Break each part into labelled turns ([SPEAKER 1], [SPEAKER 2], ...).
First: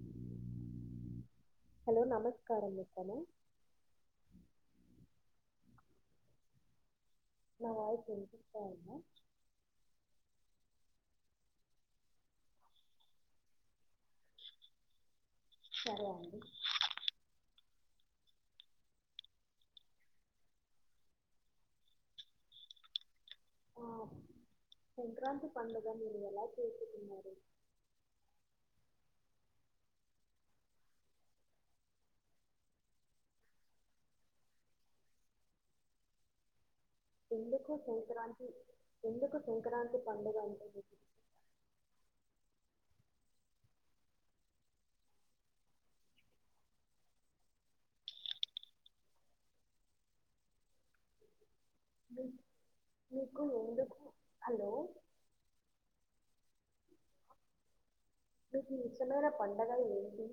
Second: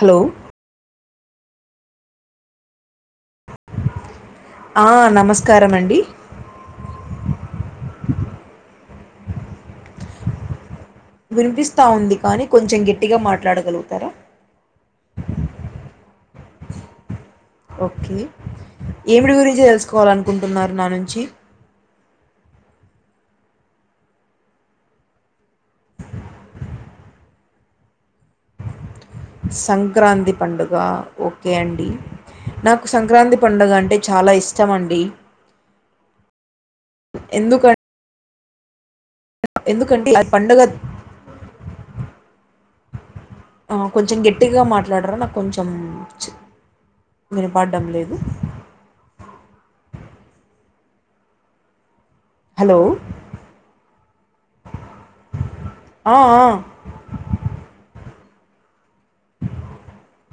[SPEAKER 1] Hello
[SPEAKER 2] hello నమస్కారం చెత్తన
[SPEAKER 1] ఆ నమస్కారం అండి
[SPEAKER 2] నా వాయిస్ వినిపిస్తా ఉందా
[SPEAKER 1] వినిపిస్తా ఉంది కానీ కొంచెం గట్టిగా మాట్లాడగలుగుతారా
[SPEAKER 2] సరే అండి
[SPEAKER 1] ఓకే ఏమిటి గురించి తెలుసుకోవాలనుకుంటున్నారు నా నుంచి
[SPEAKER 2] ఆ సంక్రాంతి పండుగ మీరు ఎలా చేసుకున్నారు
[SPEAKER 1] సంక్రాంతి పండుగ ఓకే అండి నాకు సంక్రాంతి పండుగ అంటే చాలా ఇష్టం అండి
[SPEAKER 2] ఎందుకు
[SPEAKER 1] ఎందుక
[SPEAKER 2] సంక్రా
[SPEAKER 1] ఎందుకంటే అ పండుగ
[SPEAKER 2] అంటే మీకు
[SPEAKER 1] ఆ కొంచెం గట్టిగా మాట్లాడ్రా నాకు కొంచెం చ్ వినపడడం లేదు
[SPEAKER 2] మీ-
[SPEAKER 1] హలో
[SPEAKER 2] మీకు ఎందుకు హలో
[SPEAKER 1] ఆ ఆ ఆ
[SPEAKER 2] అ సలా పండగ ఏంటి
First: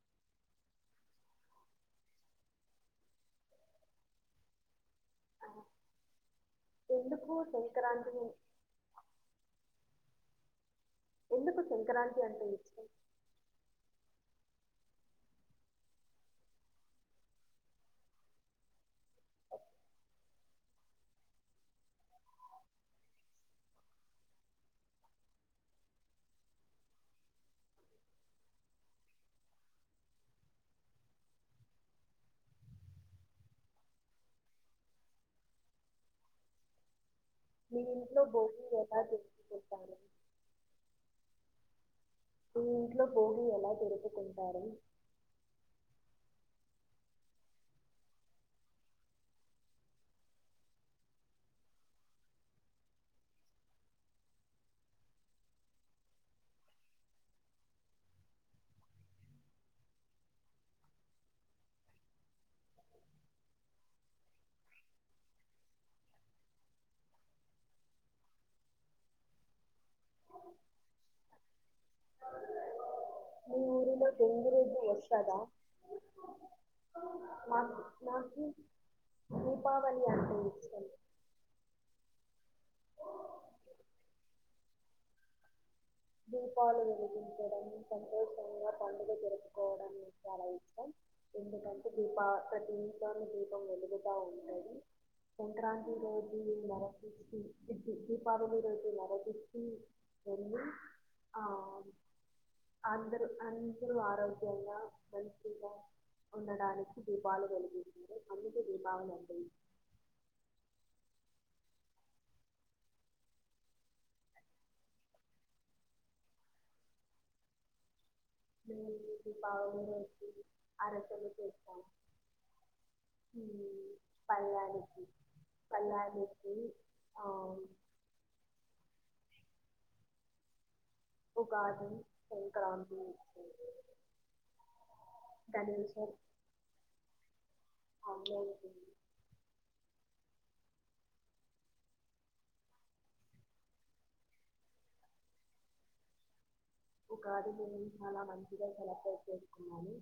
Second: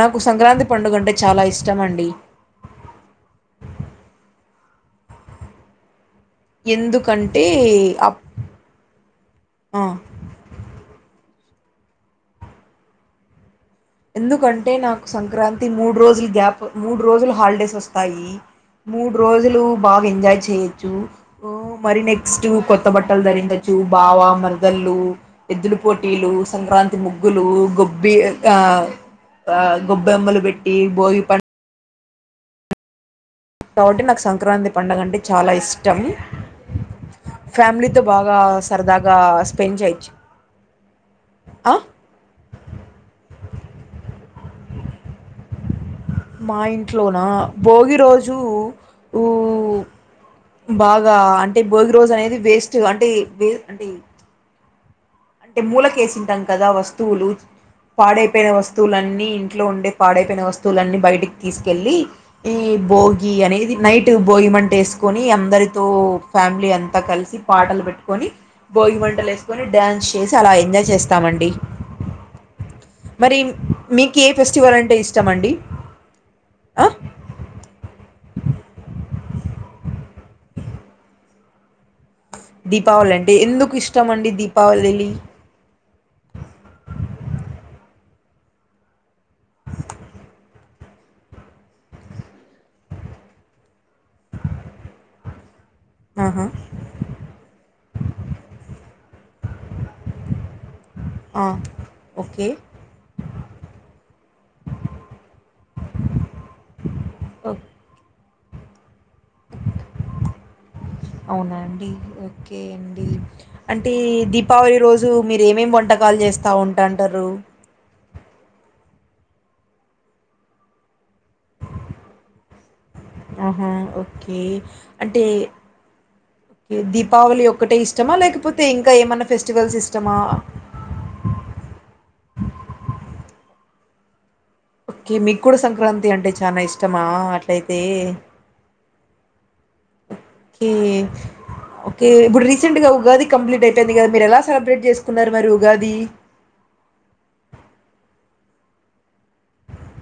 [SPEAKER 1] నాకు సంక్రాంతి పండుగ అంటే చాలా ఇష్టం అండి
[SPEAKER 2] అవు
[SPEAKER 1] ఎందుకంటే ఆప్ ఆ
[SPEAKER 2] ఎందుకు సంక్రాంతి అంటే ఇష్టం
[SPEAKER 1] ఎందుకంటే నాకు సంక్రాంతి మూడు రోజులు గ్యాప్ మూడు రోజులు హాలిడేస్ వస్తాయి మూడు రోజులు బాగా ఎంజాయ్ చేయొచ్చు మరి నెక్స్ట్ కొత్త బట్టలు ధరించచ్చు బావ మల్దళ్ళు ఎద్దుల పోటీలు సంక్రాంతి ముగ్గులు గొబ్బి ఆ గొబ్బెమ్మలు పెట్టి భోగి పం కాబట్టి నాకు సంక్రాంతి పండుగ అంటే చాలా ఇష్టం
[SPEAKER 2] మీ
[SPEAKER 1] ఫ్యామిలీతో
[SPEAKER 2] ఇంట్లో
[SPEAKER 1] బాగా
[SPEAKER 2] భోగి ఎలా
[SPEAKER 1] సరదాగా స్పెండ్
[SPEAKER 2] జరుపుకుంటారు
[SPEAKER 1] చేయొచ్చు ఆ
[SPEAKER 2] మీ ఇంట్లో బోగి ఎలా జరుపుకుంటారు
[SPEAKER 1] మా ఇంట్లోన భోగి రోజు బాగా అంటే భోగి రోజు అనేది వేస్ట్ అంటే వేస్ అంటే అంటే మూలక వేసింటాం కదా వస్తువులు పాడైపోయిన వస్తువులన్నీ ఇంట్లో ఉండే పాడైపోయిన వస్తువులన్నీ బయటకి తీసుకెళ్ళి ఈ భోగి అనేది నైట్ భోగిమంట వేసుకొని అందరితో ఫ్యామిలీ అంతా కలిసి పాటలు పెట్టుకొని భోగిమంటలు వేసుకొని డ్యాన్స్ వేసి అలా ఎంజాయ్ చేస్తామండి మరి
[SPEAKER 2] మీ ఊరిలో
[SPEAKER 1] మీకు ఏ ఫెస్టివల్
[SPEAKER 2] గంగిరెద్దు
[SPEAKER 1] అంటే ఇష్టం
[SPEAKER 2] వస్తుందా
[SPEAKER 1] అండి
[SPEAKER 2] నాకి దీపావలి అంటే ఇష్టం
[SPEAKER 1] దీపావళి అంటే ఎందుకు ఇష్టం అండి దీపావళి
[SPEAKER 2] దీపాళి వెలిగించడం సంతోషంగా పండలు ప ఎందుకంటే దీప ప్రతి నిషాన్ని దీపం వెలుగుత అ సంక్రాంతి రోజు
[SPEAKER 1] ఆహా
[SPEAKER 2] మర దీపావళి రోజు మరజ ఎ ఆ
[SPEAKER 1] ఓకే
[SPEAKER 2] అందరూ అందరూ ఆరోగ్యంగా మల్సీగా ఉండడానికి దీపాలు కలుగుతుారు ప దీ బావు
[SPEAKER 1] అవునా అండి ఓకే అండి అంటే దీపావళి రోజు మీరు ఏమేమి వంటకాలు చేస్తూ ఉంటాంటారు
[SPEAKER 2] మ పా వ ఆరచలు
[SPEAKER 1] ఆహా ఓకే
[SPEAKER 2] పల్లానికి
[SPEAKER 1] అంటే
[SPEAKER 2] పల్లానికి
[SPEAKER 1] ఓకే దీపావళి ఒక్కటే ఇష్టమా లేకపోతే ఇంకా ఏమన్నా ఫెస్ ఫేస్స్టివల్ సిస్టమా
[SPEAKER 2] ఉగాహ క
[SPEAKER 1] ఓకే మీకు కూడా సంక్రాంతి అంటే చాలా ఇష్టమా అట్లయితే
[SPEAKER 2] సంక్రాంతి
[SPEAKER 1] ఓకే ఓకే ఇప్పుడు రీసెంట్గా ఉగాది కంప్లీట్ అయిపోయింది కదా మీరు ఎలా సెలబ్రేట్ చేసుకున్నారు మరి ఉగాది
[SPEAKER 2] ఒకది నేను చాలా మంచిగా సెలప్రేట్ చేసున్నాను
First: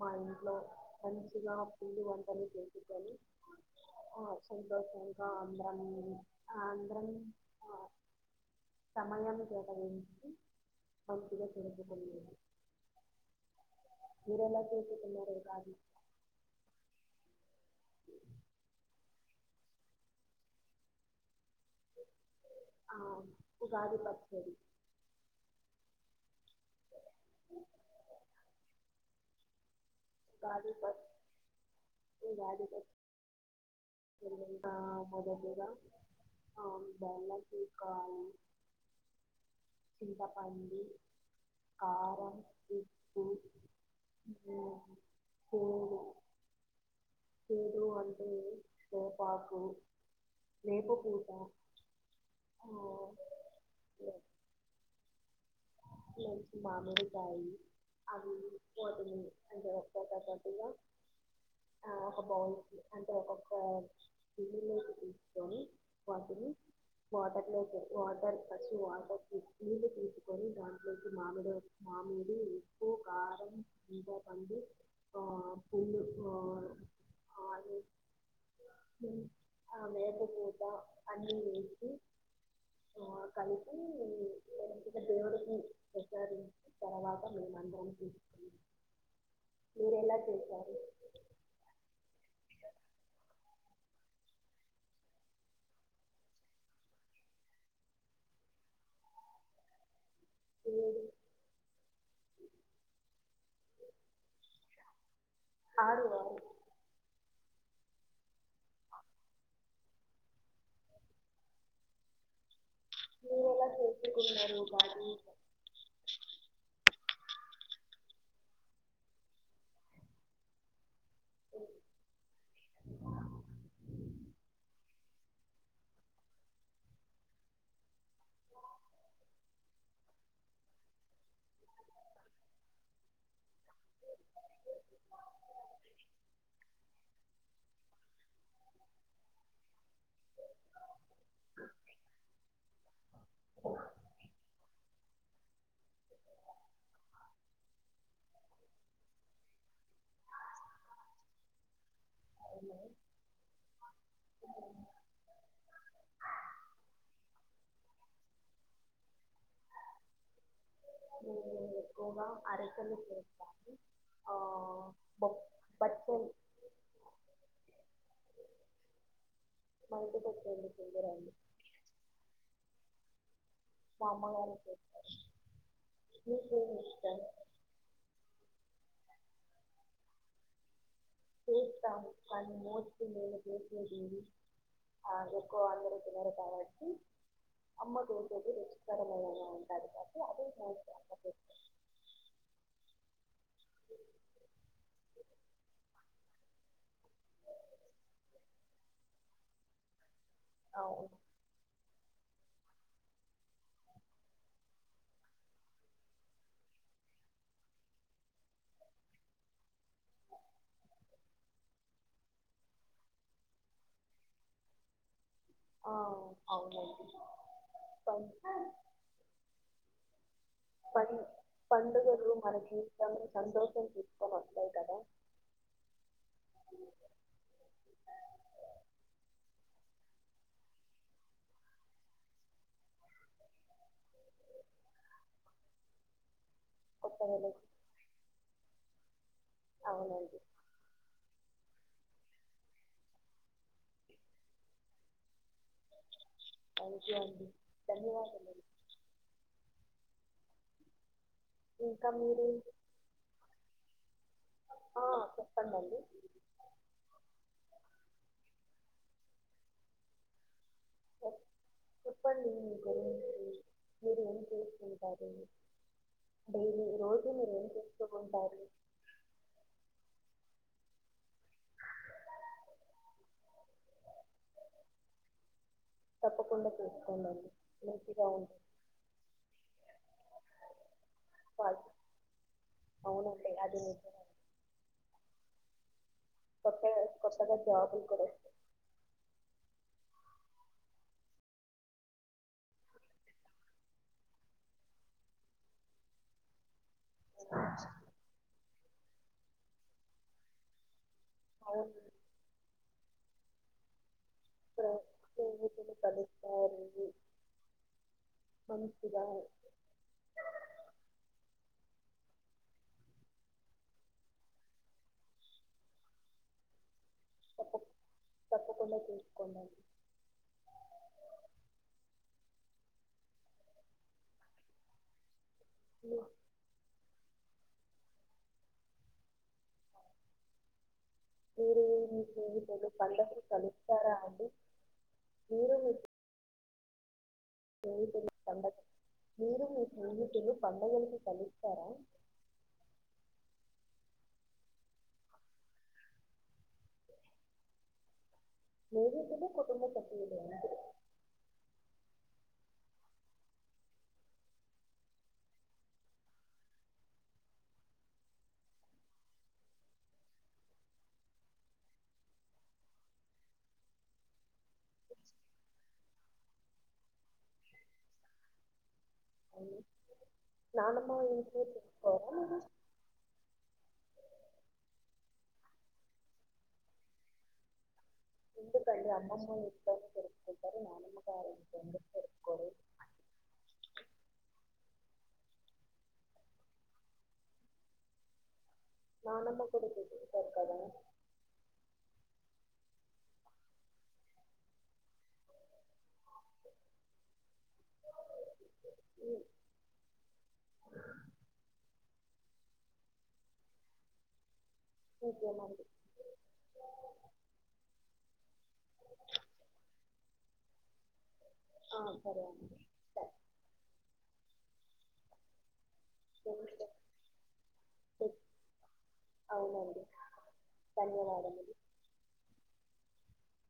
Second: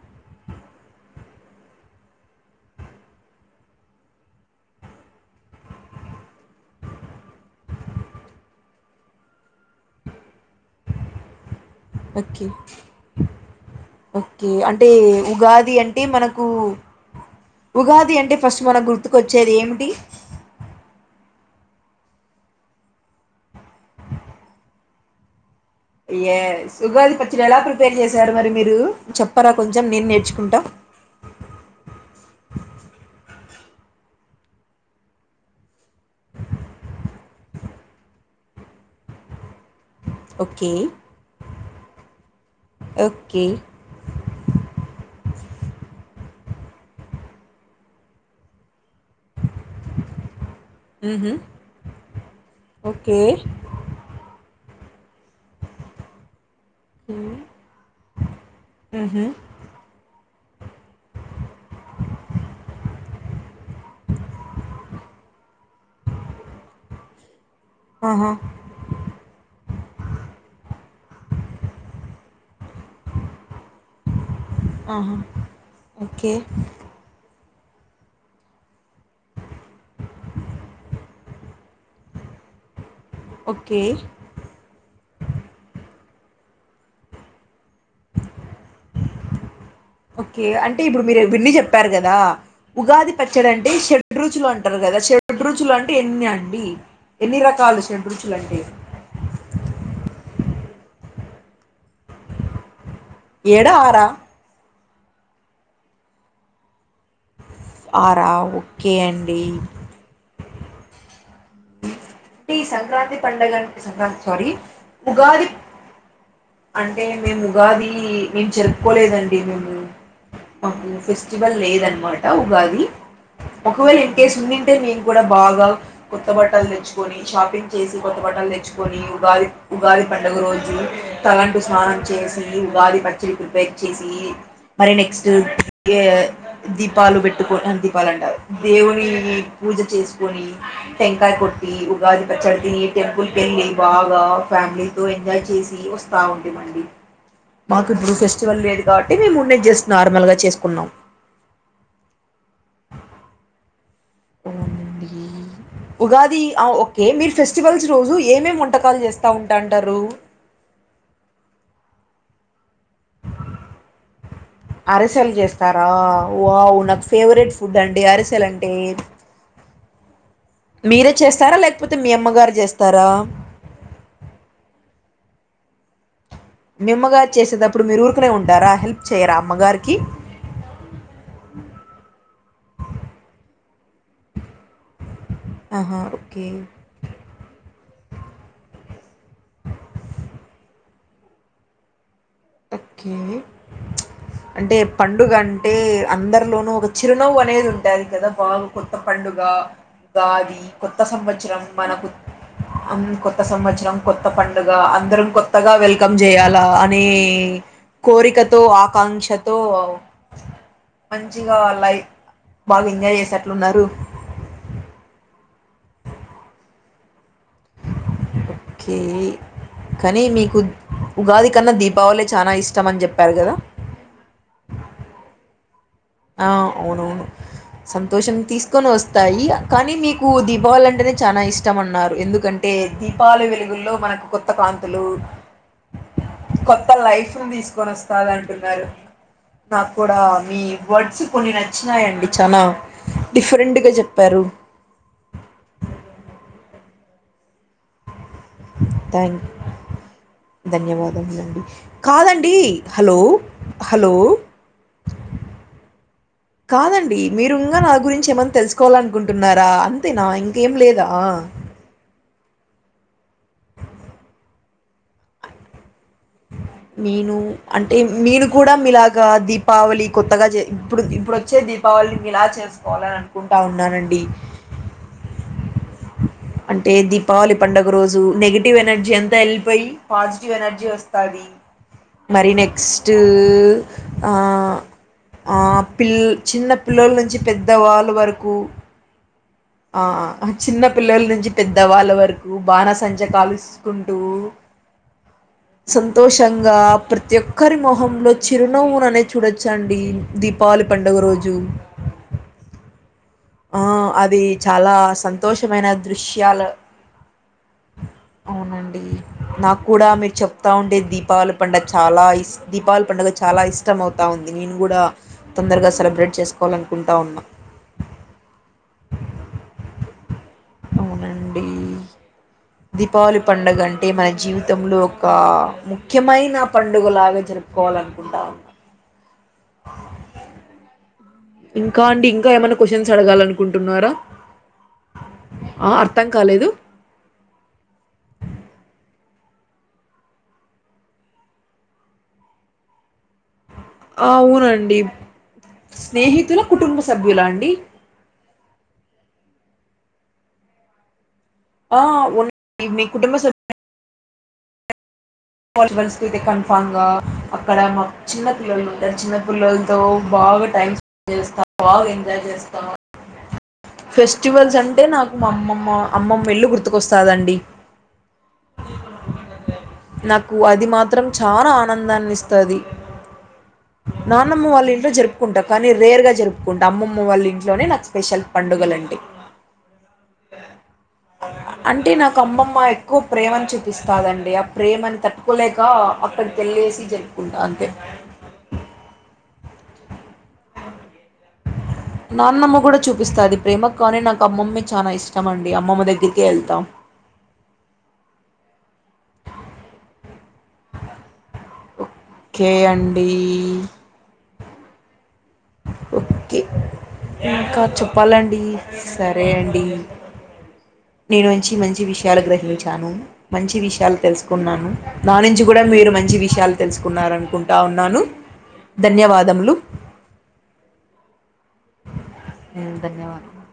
[SPEAKER 2] మా ఇంట్లో మంచిగా పుండి వంటలు చేసుకొని ఆ సంతోషంగా అందరం ఆ అందరం ఆ సమయాన్ని కేటాగించ ఓక
[SPEAKER 1] ఓకే
[SPEAKER 2] మీరు
[SPEAKER 1] ఓకే
[SPEAKER 2] ఎలా
[SPEAKER 1] అంటే
[SPEAKER 2] చేసుకున్నారు
[SPEAKER 1] ఉగాది అంటే మనకు ఉగాది అంటే ఫస్ట్ మనం గుర్తుకొచ్చేది ఏమిటి
[SPEAKER 2] ఆ ఉగాది పచ్చడి
[SPEAKER 1] ఏ సుగాది పచ్చడి ఎలా ప్రిపేర్ చేశాడు మరి మీరు చెప్పరా కొంచెం నేను నేర్చుకుంటా
[SPEAKER 2] గడి ప ఏ గడి ప ఎంత మదదుగా అందల పకాాల చింత
[SPEAKER 1] ఓకే
[SPEAKER 2] పండు ఆ
[SPEAKER 1] ఓకే
[SPEAKER 2] పరు అంటే సేపాకు లేేపు పూట
[SPEAKER 1] ఉహు ఓకే
[SPEAKER 2] మంచి మామిలుతాయి అవి వాటిని
[SPEAKER 1] ఉహు
[SPEAKER 2] అంటే ఒక్కసక్కటిగా ఆ ఒక బౌ అంటే ఒక్క పల్లులోకి తీసుకొని పతు బటలొ
[SPEAKER 1] ఆహా
[SPEAKER 2] వాటర్ పచ్చ వాట ని దాంట్లోకి మామిడి మామిడి ఎక్కువ కారం ఇ వంది
[SPEAKER 1] ఆహా
[SPEAKER 2] ఆ పు
[SPEAKER 1] ఓకే
[SPEAKER 2] ఆ అ ఆ మేరక పూట అన్నీ వేంచి కలిపి
[SPEAKER 1] ఓకే
[SPEAKER 2] దవ ప్రస తర్వాత అ అందని చె
[SPEAKER 1] ఓకే అంటే ఇప్పుడు మీరు ఇవన్న చెప్పారు కదా ఉగాది పచ్చడ అంటే షడు చెడ్రుచులు అంటారు కదా చెడ్రుచులు అంటే ఎన్ని అండి ఎన్ని రకలు చెండ్రుచులు అంటే
[SPEAKER 2] మీరు
[SPEAKER 1] ఎడ ఆరా
[SPEAKER 2] అరు
[SPEAKER 1] ఆరా ఓ కేయండి తీసార్ సంక్రాంతి
[SPEAKER 2] మీరు ఎలా
[SPEAKER 1] పండగనికి సంకంత సారి
[SPEAKER 2] చేసుకున్నారు
[SPEAKER 1] ఉగాది అంటే మేము ఉగాది మేము చెరుపుకోలేదండి మేము మా వల్ లేదనమాట ఉగాది ఒకవేళ ఎంటస్ ఉందింటే మే కూడా బాగా కొత్త బట్టలు తెచ్చుకొని షాపింగ్ చేసి కొత్త బట్టలు తెచ్చుకొని ఉగాది ఉగాది పండుగ రోజు తలంటు స్నానం చేసి ఉగాది పచ్చిరికి బేక్ చేసి మరి నెక్స్ట్ దీపాలు పెట్టుకని దీపాలు అంట దేవుని పూజ చేసుకొని టంకాయ కొట్టి ఉగాది పచ్చడి తిని టెంపుల్ క వెళ్ళి బాగా ఫ్యామిలీ నువ ఇన్వైట్ చీసి బా ఉంటండి మాకు ఇప్పుడు ఫెస్టివల్ లేదు కాబట్టి మేము ఉండే జస్ట్ నార్మల్గా చేసుకున్నాం ఉగాది ఓకే మీరు ఫెస్టివల్స్ రోజు ఏమే వంటకాలు చేస్తాయి తౌంటంటారు
[SPEAKER 2] గవా అర బొ
[SPEAKER 1] అరిసెలు చేస్తారా
[SPEAKER 2] బచ్చలు
[SPEAKER 1] నాకు ఫేవరెట్ ఫుడ్ అండి అరిసెలు అంటే
[SPEAKER 2] మైదా బచ్చలు
[SPEAKER 1] మీరే
[SPEAKER 2] చేయరండి
[SPEAKER 1] చేస్తారా లేకపోతే మీ అమ్మగారు చేస్త త్తర
[SPEAKER 2] మా అమ్మగారే చేస్తారు హ్మ్మ్
[SPEAKER 1] మిమ్మగారు చేసేటప్పుడు మీరు ఊరికనే ఉంటారా హెల్ప్ చేయరాా అమ్మగారికి
[SPEAKER 2] కేసతాం పన్ని మోచ లేద కేస జంది [inaudible] ఆ ఎక్కు అందరూ
[SPEAKER 1] ఆహా
[SPEAKER 2] తినరూ
[SPEAKER 1] ఓకే
[SPEAKER 2] కాబట్టి అమ్మకు రెస్ట్ రమ ఉంట అది పతే అ [inaudible]
[SPEAKER 1] ఓకే అంటే పండుగ అంటే అందరు లో ఒక చిరునవ్వు అనేది ఉంటుంది కదా బాగా కొత్త పండుగ ఉగాది కొత్త
[SPEAKER 2] అవును
[SPEAKER 1] సంవత్సరం మనకు కొత్త సంవత్సరం కొత్త పండుగ అందరం కొత్తగా వెల్కమ్ చేయాలా అని కోరిక తో ఆకాంక్షతో మంచిగా లై బాగా ఎంజాయ్ చేసేట్లున్నారు
[SPEAKER 2] ఆ అవునండి పం
[SPEAKER 1] ఓకే కానీ మీకు
[SPEAKER 2] పం
[SPEAKER 1] ఉగాది కన్నా దీపావళి
[SPEAKER 2] పండుగలు
[SPEAKER 1] చాలా
[SPEAKER 2] మన
[SPEAKER 1] ఇష్టం అని
[SPEAKER 2] జీవితంలో
[SPEAKER 1] చెప్పారు కదా
[SPEAKER 2] సంతోషం తీసుకొని వస్తాయి కదా
[SPEAKER 1] ఆ అవునవును సంతోషం తీసుకొని వస్తాయి కానీ మీకు దీపావళి అంటేనే చాలా ఇష్టం అన్నారు ఎందుకంటే దీపావళి వెలుగుల్లో మనకు కొత్త కాంతులు కొత్త లైఫ్ ను తీసుకొని వస్తది అంటున్నారు నాకు కూడా
[SPEAKER 2] అవునండి
[SPEAKER 1] మీ కొన్ని నచ్చినాయండి చానా డిఫరెంట్గా చెప్పారు
[SPEAKER 2] థ్యాంక్ యు అండి ధన్యవాదాలు
[SPEAKER 1] థాంక్ ధన్యవాద్ ండి
[SPEAKER 2] ఇంకా మీరు
[SPEAKER 1] కాదండి హాలో హలో
[SPEAKER 2] ఆ చెప్పండండి
[SPEAKER 1] కాదండి మీరు ఇంగ నాకు గురించి ఏమన్న తెలుసుకోవాలి అనుకుంటున్నారా అంతేనా ఏం లేదా
[SPEAKER 2] చెప్పండి మీ ఉంటది
[SPEAKER 1] నేను అంటే నేను
[SPEAKER 2] ఉంటారు
[SPEAKER 1] కూడా మీలాగా దీపావళి కొత్తగా చే ఇప్పుడు ఇప్పుడు వచ్చే దీపావళిని ఎలా చేసుకోవాలని అనుకుంటా ఉన్నారండి
[SPEAKER 2] తప్పకుండా
[SPEAKER 1] అంటే
[SPEAKER 2] చూసుకోండి
[SPEAKER 1] దీపావళి పండుగ రోజు
[SPEAKER 2] మంచిగా ఉంటుంది
[SPEAKER 1] నెగిటివ్ ఎనర్జీ ఎంత ఎళ్ళిపోయి పాజిటివ్ ఎనర్జీ వస్తాది
[SPEAKER 2] వాళ్ళు
[SPEAKER 1] మరి నెక్స్ట్
[SPEAKER 2] అవునండి అది నిజమే
[SPEAKER 1] ఆ ఆ పిల్ల్ చిన్న
[SPEAKER 2] కొత్తగా
[SPEAKER 1] పిల్లొల నుంచి
[SPEAKER 2] కొత్తగా జాబులు
[SPEAKER 1] పెద్దవాళ్ళు
[SPEAKER 2] కూడా
[SPEAKER 1] వరుకు ఆ చిన్న పి పిల్లల నుంచి పెద్దవాళ్ళ వరుకు బాణసంచ కాలుసుకుంటూ సంతోషంగా ప్రతి ఒక్కరి మొహంలో చిరునవ్వులు అనేది చూడొచ్చండి దీపావళి పండు డగ రోజు
[SPEAKER 2] అవును
[SPEAKER 1] ఆ అద ది చాలా
[SPEAKER 2] ప్ర-
[SPEAKER 1] సంతోషమైన
[SPEAKER 2] స్నేహితులు
[SPEAKER 1] దృశ్యాలు
[SPEAKER 2] కలుస్తారు
[SPEAKER 1] అవునండి
[SPEAKER 2] మంచిగా
[SPEAKER 1] నాకు కూడా మీరు చెప్తా ఉండే దీపావళి పండగ చాలా ఇష్ట దీపావళి పండుగ చాలా ఇష్టంమవుతా ఉంది నేను కూడా తొందరగా సెలబ్రేట్ చేసుకోవాలను కుంటా ఉన్నా
[SPEAKER 2] తప్ప తప్పకుండా చేసుకోండి
[SPEAKER 1] అవునండి దీపావళి పండగ అంటే మన జీవితంలో ఒక
[SPEAKER 2] మీ-
[SPEAKER 1] ముఖ్యమైనా పం ండుగులాగా జరుపుకోవాలనుకుంటా ఉన్నా
[SPEAKER 2] మీరు
[SPEAKER 1] ఇంకా
[SPEAKER 2] మీ
[SPEAKER 1] అండి ఇంకా ఏమైనా
[SPEAKER 2] స్నేహితులు
[SPEAKER 1] క్వొశ్చన్స్ అడగాల
[SPEAKER 2] పండగకి
[SPEAKER 1] అనుకుంటున్నారా
[SPEAKER 2] కలుస్తారా అండి మీరు
[SPEAKER 1] ఆ
[SPEAKER 2] మీ
[SPEAKER 1] అర్థం కాలేదు
[SPEAKER 2] మీరు మీ స్నేహితులు పండుగలకి కలుస్తారా
[SPEAKER 1] అవునండి స్నేహితుల కుటుంబ సభ్యుల అండి
[SPEAKER 2] స్నేహితులు కుటుంబ సభ్యులు [inaudible]
[SPEAKER 1] ఆ ఉన కుటుంబ స [unintelligible] కన్ఫామ్ గా అక్కడ మా చిన్న పిల్లలు ఉంటారు చిన్న పిల్లలతో బాగా టైం చేస్తాం బాగ ఎంజాయ్ చేస్తాం ఫెస్టివల్స్ అంటే నాకు మాఅమ్మమ అమ్మమ్మ ఇళ్ళు గుర్తుకొస్తాదండి
[SPEAKER 2] అవును
[SPEAKER 1] నాకు అది
[SPEAKER 2] నానమ్మ
[SPEAKER 1] మాత్రం
[SPEAKER 2] ఇంట్లో
[SPEAKER 1] చానా ఆనందాన్ని
[SPEAKER 2] చేసుకోరా మీరు
[SPEAKER 1] ఇస్తాది నాన్నమ్మ వాళ్ళ ఇంట్లో జరుపుకుంటా కానీ రెర్ గా జరుపుకుంటావ అమ్మమ్మ వాళ్ళ ఇంట్లోనే నాకు స్పెషల్
[SPEAKER 2] ఎందుకండి
[SPEAKER 1] పండుగలండి
[SPEAKER 2] అమ్మమ్మ ఇంట్లోనే జరుపుకుంటారు నానమ్మ గారి ఇంట్లో ఎందుకు
[SPEAKER 1] అంటే నాకు
[SPEAKER 2] జరుపుకోరు
[SPEAKER 1] అమ్మమ్మ ఎక్కువ ప్రేమను చూపిస్తాదండి ప్రేమని తట్టుకోలేక అక్కడికి వెళ్లేసి జరుపుకుంటా అంతే
[SPEAKER 2] నానమ్మ కుడుతు సకదా [unintelligible]
[SPEAKER 1] నాన్నమ్మ కూడా చూపిస్తాది ప్రేమ కానీ నాకు అమ్మమ్మే చాలా ఇష్టం అండి అమ్మమ్మ దగ్గరికిే వెళ్తాం
[SPEAKER 2] అ
[SPEAKER 1] ఓకే అండి
[SPEAKER 2] ఇంకేమండి
[SPEAKER 1] ఓకే ఇంకా చెప్పాలండి సరే అండి మీ నుంచి
[SPEAKER 2] ఆ,
[SPEAKER 1] మంచి విషయాలు
[SPEAKER 2] సరే అండి
[SPEAKER 1] గ్రహించాను మంచి విషయాలు తెలుసు న్నాను దా నుంచి కూడా మీరు మంచి విషయాలు
[SPEAKER 2] సరే.
[SPEAKER 1] తెలుసుకున్నారు అనుకుంట ఉన్నాను ధన్యవాదములు
[SPEAKER 2] అవునండి ధన్యవాదములు
[SPEAKER 1] ధన్యవాదాలు